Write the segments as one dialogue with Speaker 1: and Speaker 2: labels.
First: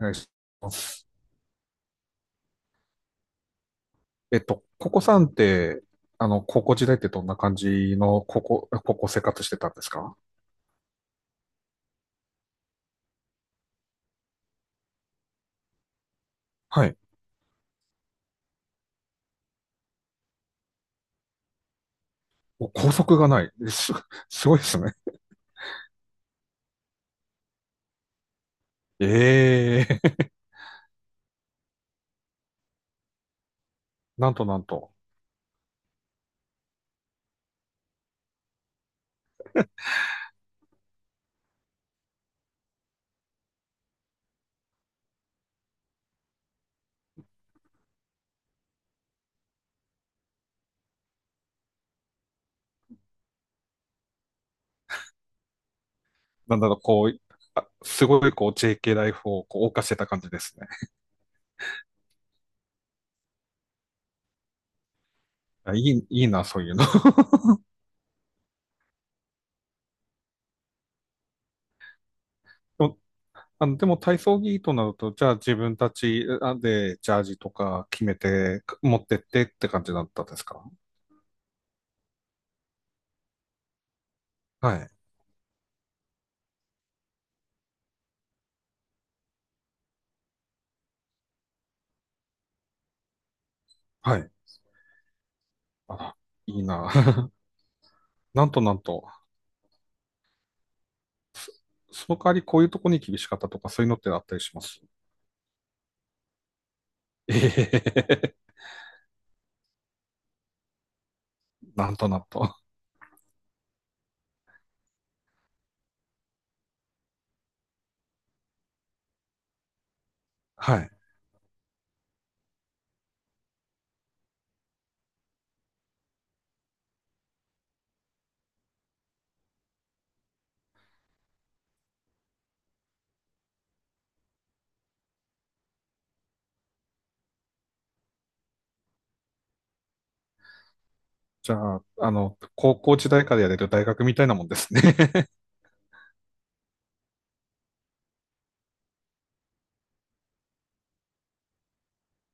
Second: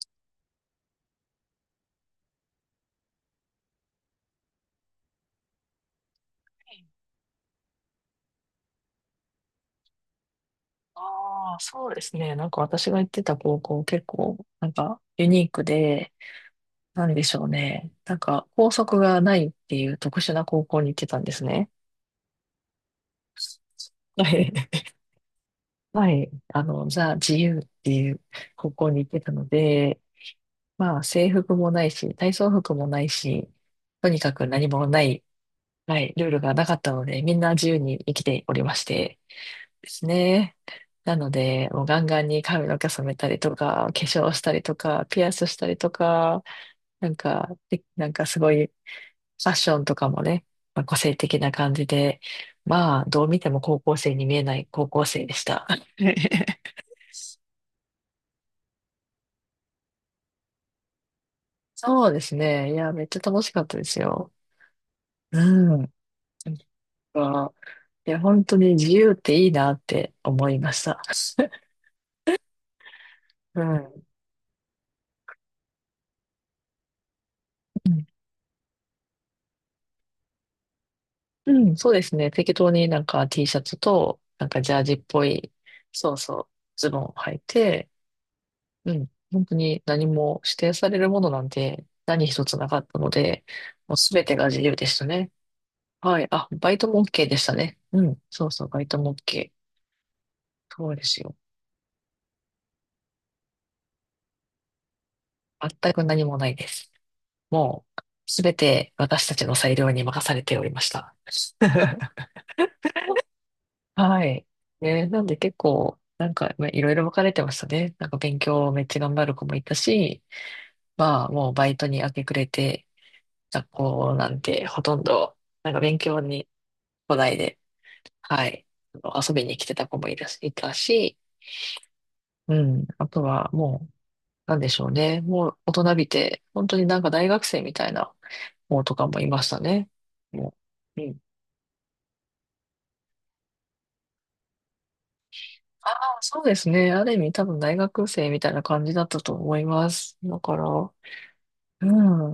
Speaker 1: お願いします。ココさんって、高校時代ってどんな感じの高校生活してたんですか？
Speaker 2: ああ、そうですね。なんか私が行ってた高校結構、なんかユニークで、
Speaker 1: はい。
Speaker 2: なんでしょうね。なんか校則がないっていう特殊な高校に行ってたんですね。
Speaker 1: お校則がない。えす、
Speaker 2: は
Speaker 1: す
Speaker 2: い。
Speaker 1: ごいです ね。
Speaker 2: はい。あの、ザ・自由っていう高校に行ってたの
Speaker 1: え
Speaker 2: で、
Speaker 1: え
Speaker 2: まあ制服もないし、体操服もないし、と に
Speaker 1: な
Speaker 2: か
Speaker 1: んと
Speaker 2: く
Speaker 1: なん
Speaker 2: 何も
Speaker 1: と。
Speaker 2: ない。はい、ルールがなかったので、みんな自由に生きておりまして、ですね。なので、もうガンガンに髪の毛染めたりとか、化粧したりとか、ピアスしたりとか、なんか、でなんかすごい、ファッションとかもね、まあ、個性的な感じで、まあ、どう見ても高校生に見えない高校生でした。
Speaker 1: なんだろう、こう、あすごいこう JK ライフをこう謳歌してた感じですね。
Speaker 2: そうですね。いや、めっちゃ楽しかったですよ。
Speaker 1: あ
Speaker 2: うん。
Speaker 1: い
Speaker 2: なん
Speaker 1: い、いいな、そういうの。
Speaker 2: か、いや、本当に自由っていいなって思いました。
Speaker 1: でも
Speaker 2: う
Speaker 1: でも
Speaker 2: ん。
Speaker 1: 体操着となると、じゃあ自分たちあでジャージとか
Speaker 2: う
Speaker 1: 決
Speaker 2: ん、
Speaker 1: めて持ってってって感じだったんですか？
Speaker 2: うん、そうですね。適当になんか T シャツと、なんかジ
Speaker 1: は
Speaker 2: ャー
Speaker 1: い。
Speaker 2: ジっぽい、そうそう、ズボンを履いて、うん、本当に何も指定されるものなんて何一つなかったので、もうす
Speaker 1: は
Speaker 2: べ
Speaker 1: い。
Speaker 2: てが自由でしたね。
Speaker 1: あら、
Speaker 2: はい。あ、
Speaker 1: いい
Speaker 2: バイト
Speaker 1: な。
Speaker 2: も OK でしたね。うん、
Speaker 1: な
Speaker 2: そ
Speaker 1: ん
Speaker 2: う
Speaker 1: と
Speaker 2: そう、
Speaker 1: な
Speaker 2: バ
Speaker 1: ん
Speaker 2: イト
Speaker 1: と、
Speaker 2: も OK。そうですよ。
Speaker 1: そその代わりこういうとこに厳しかったとかそういうのってあったりします？
Speaker 2: 全く何もないです。
Speaker 1: え
Speaker 2: もう、
Speaker 1: え
Speaker 2: すべて私たちの裁量に任されておりました。
Speaker 1: なんとな んと。
Speaker 2: はい。ね、なんで結構、なんか、まあ、いろいろ分かれてましたね。なんか勉強めっちゃ頑張る子もいたし、
Speaker 1: はい。
Speaker 2: まあもうバイトに明け暮れて、学校なんてほとんど、なんか勉強に来ないで、はい、あの遊びに来てた子もいたし、うん、あとはもう、なんでしょうね。もう大人びて、本当になんか大学生みたいな子とかもいましたね。もう、うん。
Speaker 1: じゃあ、高校時代からやれる大学みたいなもんですね。
Speaker 2: ああ、そうですね。ある意味多分大学生みたいな感じだったと思います。だから、う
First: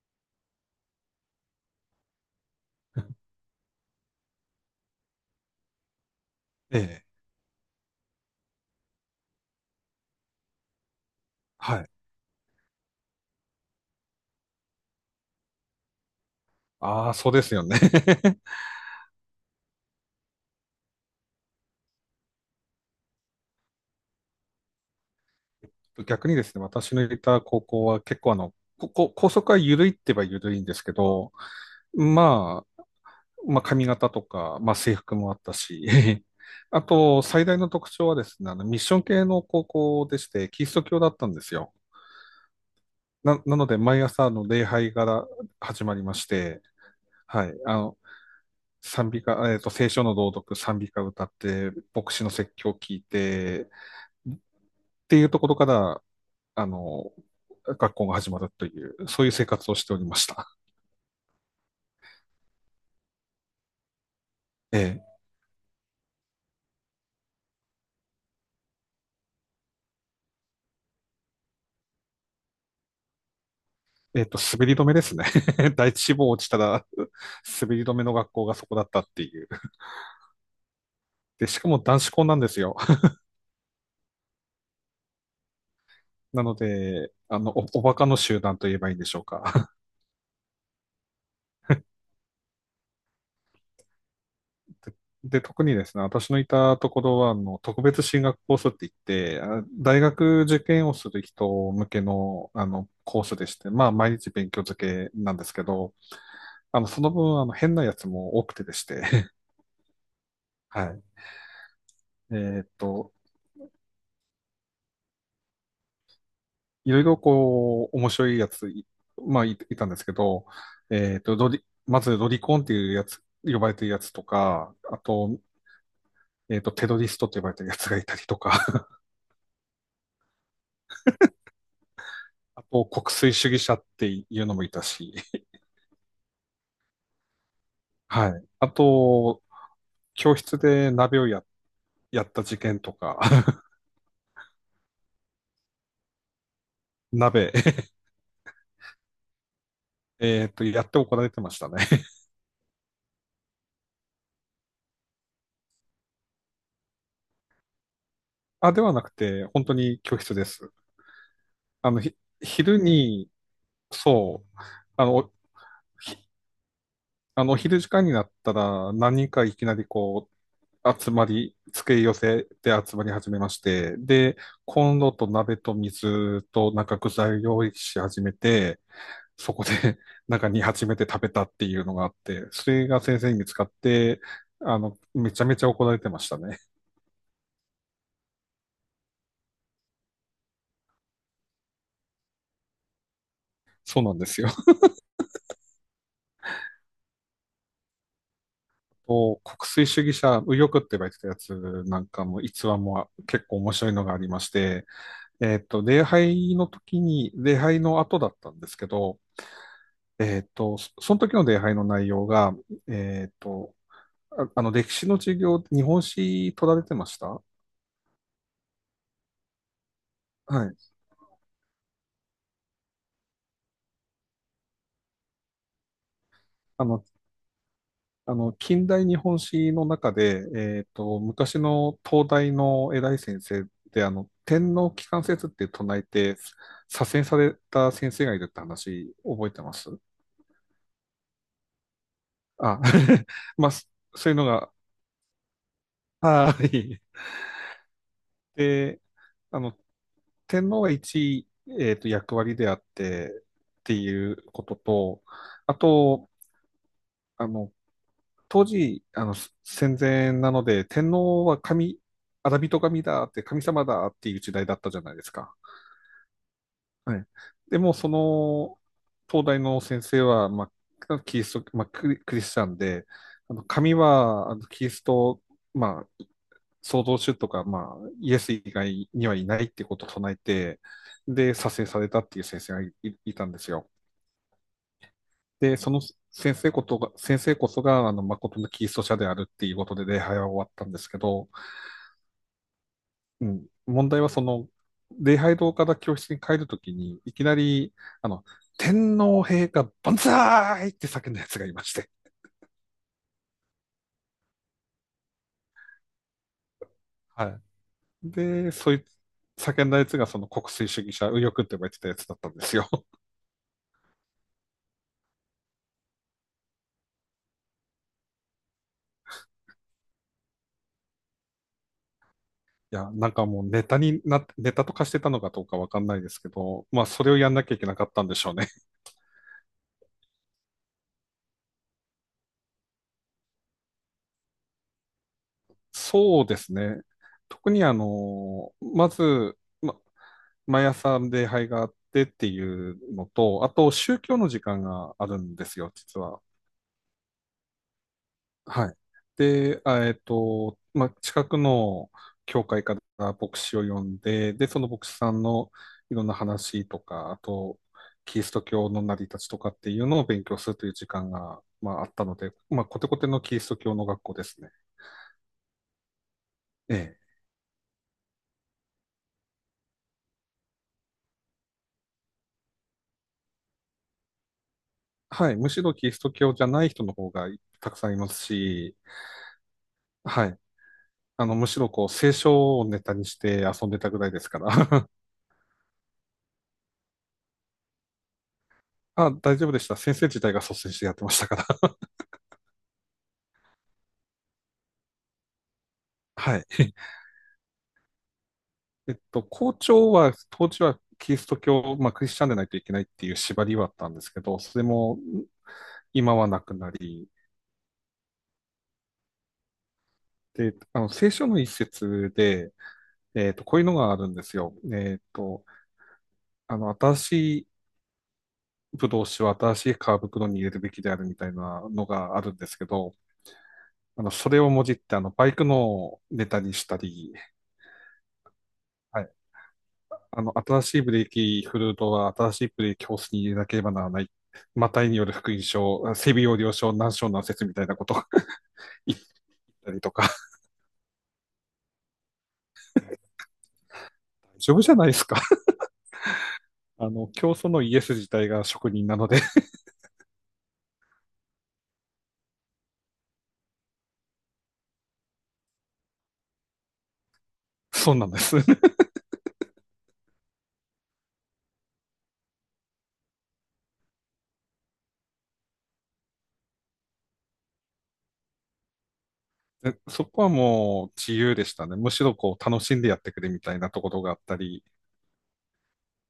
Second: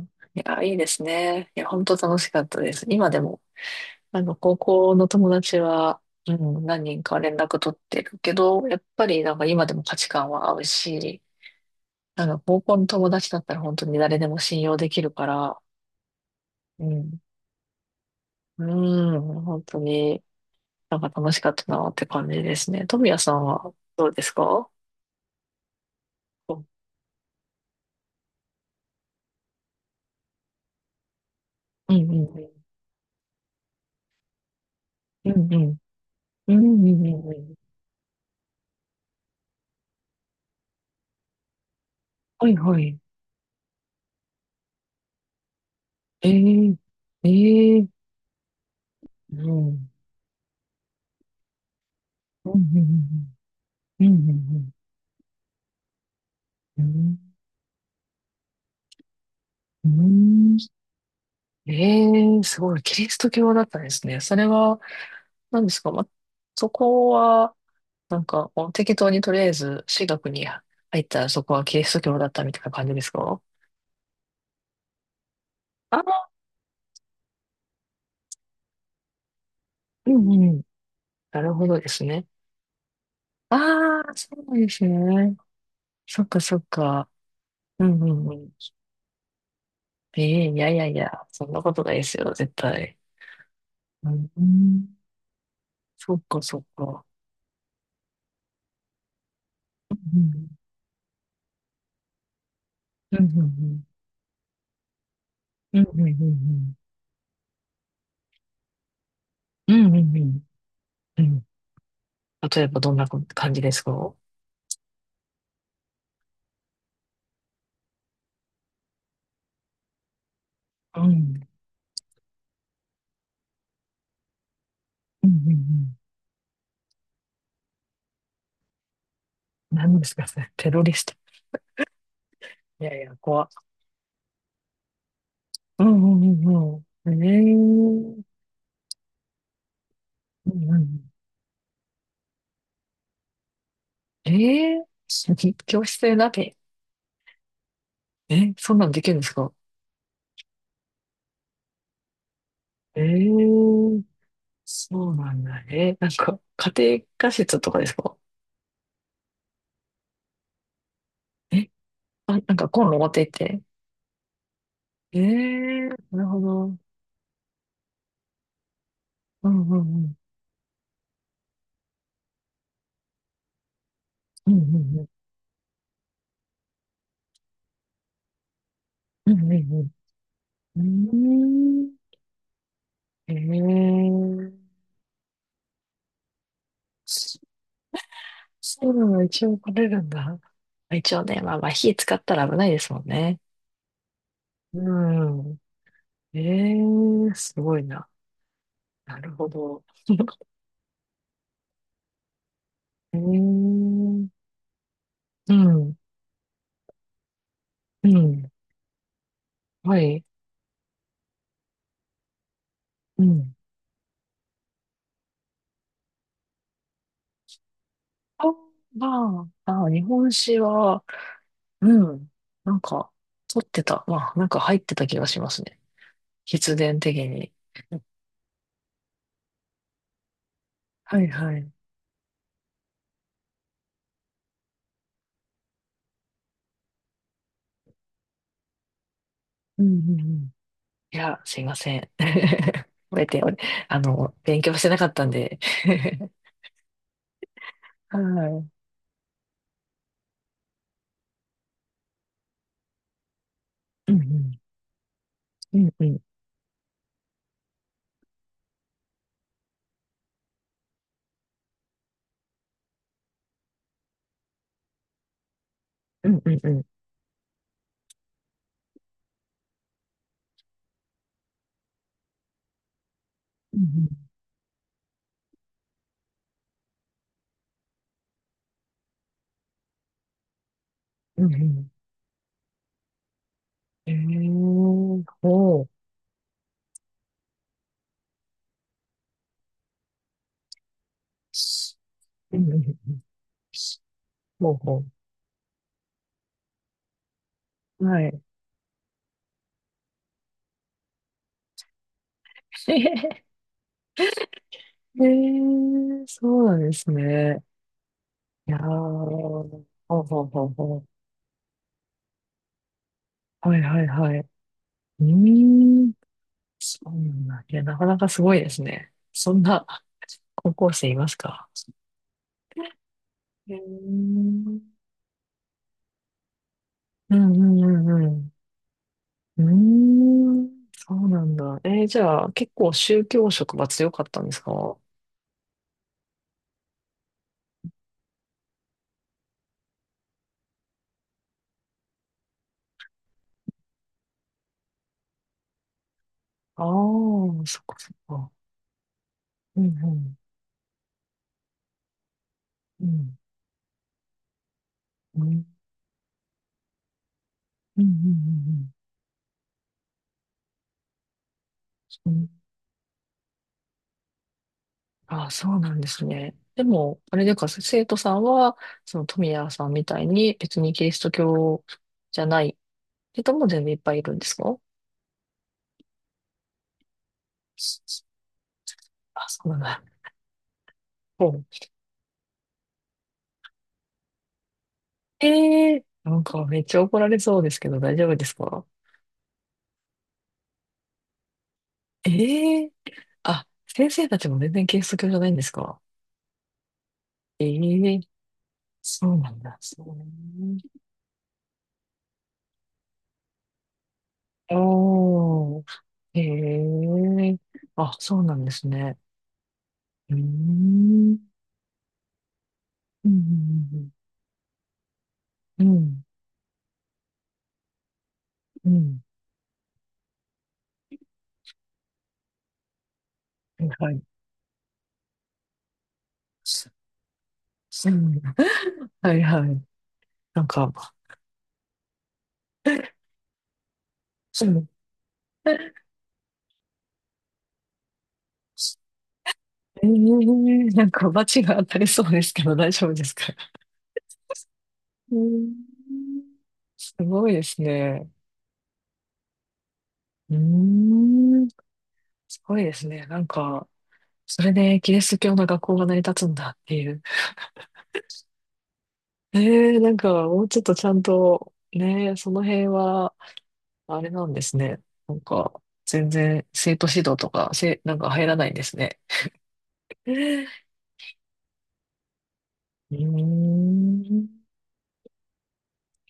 Speaker 2: ん。いや、いいですね。いや、本当楽しかったです。今で も、あの、高校の友達は、うん、何人
Speaker 1: ええ
Speaker 2: か連絡取ってるけど、やっぱりなんか今でも価値観は合うし、
Speaker 1: はい。
Speaker 2: なんか高校の友達だったら本当に誰でも信用できるから、う
Speaker 1: ああ、
Speaker 2: ん、
Speaker 1: そうですよね。
Speaker 2: うん、本当になんか楽しかったなって感じですね。富谷さんはどうですか？
Speaker 1: 逆にで
Speaker 2: う
Speaker 1: すね、
Speaker 2: ん
Speaker 1: 私のいた高校は結構ここ校則は緩いって言えば緩いんですけど、
Speaker 2: うんう
Speaker 1: ま
Speaker 2: ん。
Speaker 1: あ、まあ髪型とか、まあ制服
Speaker 2: う
Speaker 1: もあった
Speaker 2: んうん。
Speaker 1: し、
Speaker 2: うんう
Speaker 1: あ
Speaker 2: んう
Speaker 1: と
Speaker 2: んう
Speaker 1: 最
Speaker 2: ん。
Speaker 1: 大の特徴はですね、あのミッション系の高校でして、キリスト教だったんですよ。
Speaker 2: はいはい。
Speaker 1: なので、毎朝の礼拝から始まりまして、
Speaker 2: ええ、
Speaker 1: はい、
Speaker 2: ええ、
Speaker 1: 賛美歌、
Speaker 2: うん。う
Speaker 1: 聖
Speaker 2: ん
Speaker 1: 書の朗読、賛美歌歌って、牧師の
Speaker 2: うん
Speaker 1: 説
Speaker 2: うん
Speaker 1: 教を聞いて、
Speaker 2: うんうんう
Speaker 1: っ
Speaker 2: ん
Speaker 1: ていうところから、あ
Speaker 2: う
Speaker 1: の、
Speaker 2: ん。
Speaker 1: 学校が始まるという、そういう生活をし
Speaker 2: うん。
Speaker 1: ておりました。
Speaker 2: うん、ええ、すごい。キリスト教だったんですね。それは、
Speaker 1: え
Speaker 2: 何ですか、ま、そこは、なんか、こう適当にとりあえず、私学に入ったらそこはキリスト教だったみたいな感じですか？
Speaker 1: え滑り止めですね。第一志
Speaker 2: あ、
Speaker 1: 望落ちたら、滑り止めの学校がそこだったっていう。
Speaker 2: うんうん。な
Speaker 1: で、
Speaker 2: る
Speaker 1: し
Speaker 2: ほ
Speaker 1: かも
Speaker 2: どで
Speaker 1: 男
Speaker 2: す
Speaker 1: 子校
Speaker 2: ね。
Speaker 1: なんですよ。
Speaker 2: ああ、そうなんですね。そっか
Speaker 1: なの
Speaker 2: そっか。
Speaker 1: で、お
Speaker 2: う
Speaker 1: バ
Speaker 2: んう
Speaker 1: カの
Speaker 2: んう
Speaker 1: 集
Speaker 2: ん。
Speaker 1: 団と言えばいいんでしょうか。
Speaker 2: ええ、いやいやいや、そんなことないですよ、絶対。うん、
Speaker 1: で、特にですね、
Speaker 2: そっ
Speaker 1: 私の
Speaker 2: か
Speaker 1: い
Speaker 2: そっ
Speaker 1: たとこ
Speaker 2: か。
Speaker 1: ろは、特別進学コースって言って、あ
Speaker 2: う
Speaker 1: 大学
Speaker 2: ん
Speaker 1: 受験をする人向けの、
Speaker 2: うん
Speaker 1: コ
Speaker 2: う
Speaker 1: ースでして、
Speaker 2: ん
Speaker 1: まあ、毎日勉強漬けなんですけ
Speaker 2: うん
Speaker 1: ど、
Speaker 2: うんうんうんうんうん
Speaker 1: その分、変なやつも多くてでして、
Speaker 2: うんうんうん。
Speaker 1: はい。
Speaker 2: うん。
Speaker 1: え
Speaker 2: 例
Speaker 1: ー
Speaker 2: え
Speaker 1: っ
Speaker 2: ばどんな
Speaker 1: と、
Speaker 2: 感じですか？
Speaker 1: いろいろこう、面白いやつ、いいたんですけど、
Speaker 2: うん。うん
Speaker 1: まずロリコンっていうやつ、呼ばれてるやつとか、あ
Speaker 2: うんう
Speaker 1: と、
Speaker 2: ん。
Speaker 1: テロリストって呼ばれてるやつがいたりとか、
Speaker 2: 何ですかそれ？テロリスト。
Speaker 1: あ
Speaker 2: い
Speaker 1: と、
Speaker 2: やい
Speaker 1: 国
Speaker 2: や、
Speaker 1: 粋
Speaker 2: 怖
Speaker 1: 主義
Speaker 2: っ。
Speaker 1: 者っていうのもいたし、
Speaker 2: うんうんうんうん。ええ、
Speaker 1: はい。あと、教
Speaker 2: う
Speaker 1: 室
Speaker 2: んう
Speaker 1: で
Speaker 2: ん。
Speaker 1: 鍋をや、やった事件とか、
Speaker 2: ええー、教室で鍋。
Speaker 1: 鍋、
Speaker 2: え、そんなのできるんですか？
Speaker 1: やって怒られてましたね。
Speaker 2: ええ、そうなんだ。え、なんか、家庭科室とかですか？
Speaker 1: あ、ではなくて、本当に教室です。
Speaker 2: え、あ、なんか
Speaker 1: 昼
Speaker 2: コンロ持って行
Speaker 1: に、
Speaker 2: って。
Speaker 1: そう、あの、
Speaker 2: え
Speaker 1: お
Speaker 2: え、なるほど。
Speaker 1: あの、お昼時間になったら、何人か
Speaker 2: う
Speaker 1: いき
Speaker 2: んう
Speaker 1: なり
Speaker 2: んうん。
Speaker 1: 集まり、付け寄せで集まり始めまして、で、
Speaker 2: うんうん
Speaker 1: コン
Speaker 2: うん。
Speaker 1: ロと鍋と水となんか具材を用意し始めて、
Speaker 2: うん
Speaker 1: そ
Speaker 2: う
Speaker 1: こで
Speaker 2: ん
Speaker 1: なんか煮
Speaker 2: う
Speaker 1: 始 めて
Speaker 2: ん。う
Speaker 1: 食べ
Speaker 2: ー
Speaker 1: たっていうの
Speaker 2: ん、
Speaker 1: があって、それが先生
Speaker 2: へ
Speaker 1: に見つかって、
Speaker 2: え。
Speaker 1: めちゃめちゃ怒られてましたね。
Speaker 2: そそういうのが一応取れるんだ。一応ね、まあまあ火使ったら危ないですもんね。
Speaker 1: そうなんですよ。
Speaker 2: うん。ええ、すごいな。なる
Speaker 1: と
Speaker 2: ほ
Speaker 1: 国
Speaker 2: ど。
Speaker 1: 粋主義者、右翼って言われてたやつなんかも逸話も
Speaker 2: ええ、う
Speaker 1: 結構面白いのがあ
Speaker 2: ん、
Speaker 1: りまして、礼拝の時に、礼拝の
Speaker 2: う
Speaker 1: 後だっ
Speaker 2: ん。
Speaker 1: たんですけど、
Speaker 2: はい。
Speaker 1: その時の礼拝の内容が、
Speaker 2: う
Speaker 1: えっ
Speaker 2: ん。
Speaker 1: と、あの、歴史の授業、日本史取られてました？
Speaker 2: あ、まあ、まあ、日本酒
Speaker 1: はい。
Speaker 2: は、うん。なんか、取ってた。まあ、なんか入ってた気がしますね。必
Speaker 1: あ
Speaker 2: 然
Speaker 1: の、
Speaker 2: 的に。
Speaker 1: あの、近代日本史の中で、
Speaker 2: はいは
Speaker 1: 昔
Speaker 2: い。
Speaker 1: の東大の偉い先生で、天皇機関説って唱えて、左遷された先生がいるって話、覚えてま
Speaker 2: うん
Speaker 1: す？
Speaker 2: うんうん。いや、すいません。
Speaker 1: あ、
Speaker 2: 覚え て、お
Speaker 1: まあ、
Speaker 2: あ
Speaker 1: そう
Speaker 2: の、
Speaker 1: いうの
Speaker 2: 勉
Speaker 1: が、
Speaker 2: 強してなかったんで。
Speaker 1: はい。
Speaker 2: はい。うん
Speaker 1: で、あの、天皇が一位、役割であってって
Speaker 2: う
Speaker 1: いう
Speaker 2: ん。
Speaker 1: ことと、あ
Speaker 2: うんうん。
Speaker 1: と、あの、当時、戦前なので、天皇は神、アラビト神だって、神様だっていう時代だったじゃないですか。
Speaker 2: うんうんうん。
Speaker 1: はい。でも、その、東大の先生は、まあ、キリスト、まあ、クリ、クリスチャンで、
Speaker 2: う
Speaker 1: 神
Speaker 2: ん
Speaker 1: は、あのキリスト、まあ、創造主とか、まあ、イエス以外にはいないってことを唱えて、
Speaker 2: う
Speaker 1: で、
Speaker 2: ん。うんう
Speaker 1: 左遷
Speaker 2: ん。
Speaker 1: されたっていう先生がいいたんですよ。
Speaker 2: えー、
Speaker 1: で、
Speaker 2: ほう。
Speaker 1: その先生こそが、誠のキリスト者であるっていうことで礼拝は終わったんですけど、
Speaker 2: うんうんうん。
Speaker 1: うん、問題はその、
Speaker 2: ほうほ
Speaker 1: 礼拝堂から教室に帰るときに、いきなり、
Speaker 2: う。は
Speaker 1: あ
Speaker 2: い。
Speaker 1: の、天皇陛下万歳って叫んだやつがいまして。
Speaker 2: ええー、そうなんです
Speaker 1: はい。
Speaker 2: ね。い
Speaker 1: で、
Speaker 2: やー、
Speaker 1: そういう叫んだやつ
Speaker 2: ほう
Speaker 1: がそ
Speaker 2: ほう
Speaker 1: の
Speaker 2: ほ
Speaker 1: 国
Speaker 2: う
Speaker 1: 粋主
Speaker 2: ほ
Speaker 1: 義者、右翼って呼ばれてたやつだったんですよ。
Speaker 2: う。はいはいはい。うーん、そうなんだ。いや、なかなかすごいですね。そんな高校生いますか？
Speaker 1: いや、なんかもう
Speaker 2: へ
Speaker 1: ネタにな
Speaker 2: え、
Speaker 1: って、ネタとかしてたのかどうかわかんないですけど、まあそれ
Speaker 2: う
Speaker 1: をや
Speaker 2: ん
Speaker 1: ん
Speaker 2: う
Speaker 1: なきゃい
Speaker 2: ん
Speaker 1: けなかっ
Speaker 2: う
Speaker 1: た
Speaker 2: んう
Speaker 1: んでし
Speaker 2: ん。
Speaker 1: ょうね。
Speaker 2: うーん、そうなんだ。じゃあ、結構宗教色は強かったんですか？
Speaker 1: そうですね。特にあの、まず、ま、毎朝礼拝があってっていうのと、あと宗教の時間があるんですよ、実は。
Speaker 2: ああー、そっかそっか。
Speaker 1: はい。
Speaker 2: う
Speaker 1: で、
Speaker 2: んうん。
Speaker 1: まあ、近くの教会か
Speaker 2: う
Speaker 1: ら
Speaker 2: ん。
Speaker 1: 牧師を呼んで、で、その牧師さん
Speaker 2: うん。
Speaker 1: のいろんな話とか、あと、
Speaker 2: うんう
Speaker 1: キリスト
Speaker 2: ん
Speaker 1: 教の成り立ちとかっていうのを勉強するという時間が、まあ、あった
Speaker 2: うん
Speaker 1: の
Speaker 2: う
Speaker 1: で、
Speaker 2: ん。
Speaker 1: まあ、コテコテのキリスト教の学校ですね。
Speaker 2: ああ、そうなんですね。で
Speaker 1: ええ
Speaker 2: も、あれでか、生徒さんは、その富谷さんみたいに別にキリスト教じゃない人も全然いっぱいいるんですか？
Speaker 1: はい。むしろキリスト教じゃない人の方がたくさんいますし、
Speaker 2: あ、そうなんだ。
Speaker 1: はい。
Speaker 2: ほう、
Speaker 1: むしろこう、聖書をネタにして遊んでたぐらいですから。
Speaker 2: ええ、なんかめっちゃ怒られそうですけど大丈夫ですか？
Speaker 1: あ、大丈夫でした。先生自体が率先してやってましたから。
Speaker 2: ええ、あ、先生たちも全然キリスト教じゃないんですか？
Speaker 1: はい。
Speaker 2: ええ、そうなん
Speaker 1: 校
Speaker 2: だ。そ
Speaker 1: 長
Speaker 2: う、
Speaker 1: は、当時はキリスト教、まあ、クリスチャンでないといけないっていう縛りはあったんですけど、それも
Speaker 2: お
Speaker 1: 今
Speaker 2: ー、え
Speaker 1: はなくなり、
Speaker 2: え、あ、そうなんですね。うー
Speaker 1: で、聖
Speaker 2: ん、
Speaker 1: 書の一節で、
Speaker 2: う
Speaker 1: こういうの
Speaker 2: ん、
Speaker 1: があるんですよ。
Speaker 2: うん、うん、
Speaker 1: 新し
Speaker 2: う
Speaker 1: ブ
Speaker 2: ん、
Speaker 1: ドウ酒は新しい革袋に入れるべきであるみたいなのがあるんですけど、
Speaker 2: うん、はい、はい。
Speaker 1: それをもじって、バイクのネタにしたり、
Speaker 2: うん、
Speaker 1: は
Speaker 2: は
Speaker 1: い。
Speaker 2: いはい。なん
Speaker 1: 新
Speaker 2: か、
Speaker 1: しいブレーキフルートは新しいブレーキホースに入れなければならない。
Speaker 2: うん、
Speaker 1: マタイによる福音
Speaker 2: え
Speaker 1: 症、整備要領書、難症難説みたいなことを 言ったり
Speaker 2: え、
Speaker 1: とか、
Speaker 2: なんか、罰が当たりそうですけど、大丈夫ですか？
Speaker 1: 大丈夫じゃないです
Speaker 2: うー
Speaker 1: か。
Speaker 2: ん、すごい
Speaker 1: 教
Speaker 2: で
Speaker 1: 祖
Speaker 2: す
Speaker 1: のイエス
Speaker 2: ね。
Speaker 1: 自体が職人なので、
Speaker 2: うーん、すごいですね。なんか、それでキリスト教の学校が成り立つんだっていう。
Speaker 1: そうなんです。
Speaker 2: ええ、なんか、もうちょっとちゃんと、ね、その辺は、あれなんですね。なんか、全然、生徒指導とか、なんか入らないんですね。
Speaker 1: でそこは
Speaker 2: う
Speaker 1: もう自由でしたね。むしろこう楽しんで
Speaker 2: ー
Speaker 1: やってくれみたいなところがあった
Speaker 2: ん。
Speaker 1: り、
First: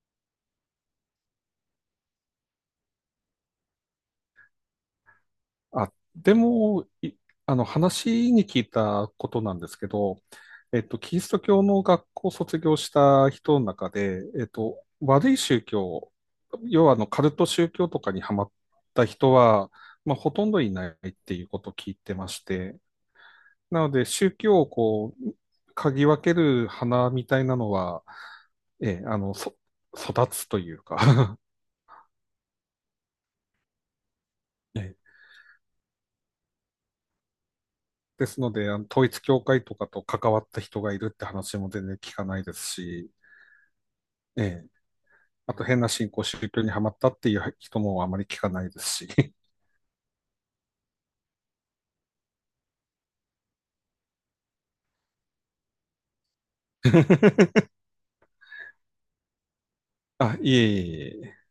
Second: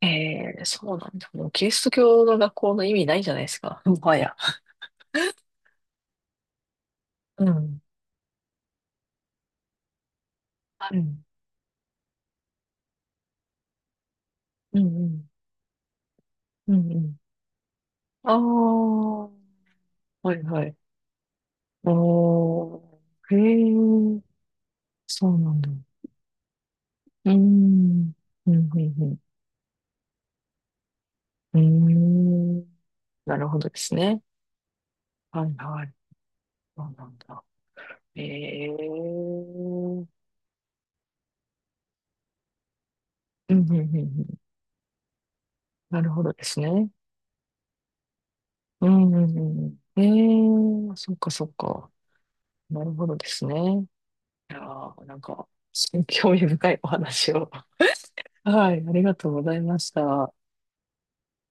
Speaker 2: ええ、そうなんだ。もう、キリスト教の学校の意味ないじゃないですか。もはや。
Speaker 1: あ、でも、い
Speaker 2: うん。
Speaker 1: 話に聞いたことなんですけど、
Speaker 2: う
Speaker 1: キリ
Speaker 2: ん。
Speaker 1: スト教の学校を卒業した人の中で、
Speaker 2: うん。うん。
Speaker 1: 悪い宗教、
Speaker 2: う
Speaker 1: 要
Speaker 2: ん
Speaker 1: は
Speaker 2: うん。
Speaker 1: カルト宗教とかに
Speaker 2: あ
Speaker 1: ハ
Speaker 2: あ、
Speaker 1: マった
Speaker 2: は
Speaker 1: 人は、まあ、ほ
Speaker 2: い
Speaker 1: とんど
Speaker 2: は
Speaker 1: い
Speaker 2: い。
Speaker 1: ないっていうことを聞いてまして、
Speaker 2: おー、へ
Speaker 1: なので、
Speaker 2: え、
Speaker 1: 宗教をこ
Speaker 2: そ
Speaker 1: う、
Speaker 2: うなんだ。
Speaker 1: 嗅ぎ分ける花み
Speaker 2: うー
Speaker 1: たいなのは、
Speaker 2: ん。うん、う
Speaker 1: ええ、
Speaker 2: ん、
Speaker 1: 育つというか
Speaker 2: うん。うーん。なるほどですね。
Speaker 1: ええ
Speaker 2: はい、はい。そうなんだ。
Speaker 1: ですの
Speaker 2: ええ
Speaker 1: で、あの統一教
Speaker 2: ー、
Speaker 1: 会とかと関わった人がいるって話も全然聞かないですし、
Speaker 2: うん、うん、うん、うん。
Speaker 1: ええ、あと変な
Speaker 2: なる
Speaker 1: 信
Speaker 2: ほ
Speaker 1: 仰
Speaker 2: どで
Speaker 1: 宗
Speaker 2: す
Speaker 1: 教には
Speaker 2: ね。
Speaker 1: まったっていう人もあまり聞かないで
Speaker 2: うん、
Speaker 1: す
Speaker 2: う
Speaker 1: し。
Speaker 2: ん、うんうん。ええー、そっか、そっか。なるほどですね。いやー、なんか、興味深いお話を。はい、ありがとうございました。
Speaker 1: あ、いえいえいえ。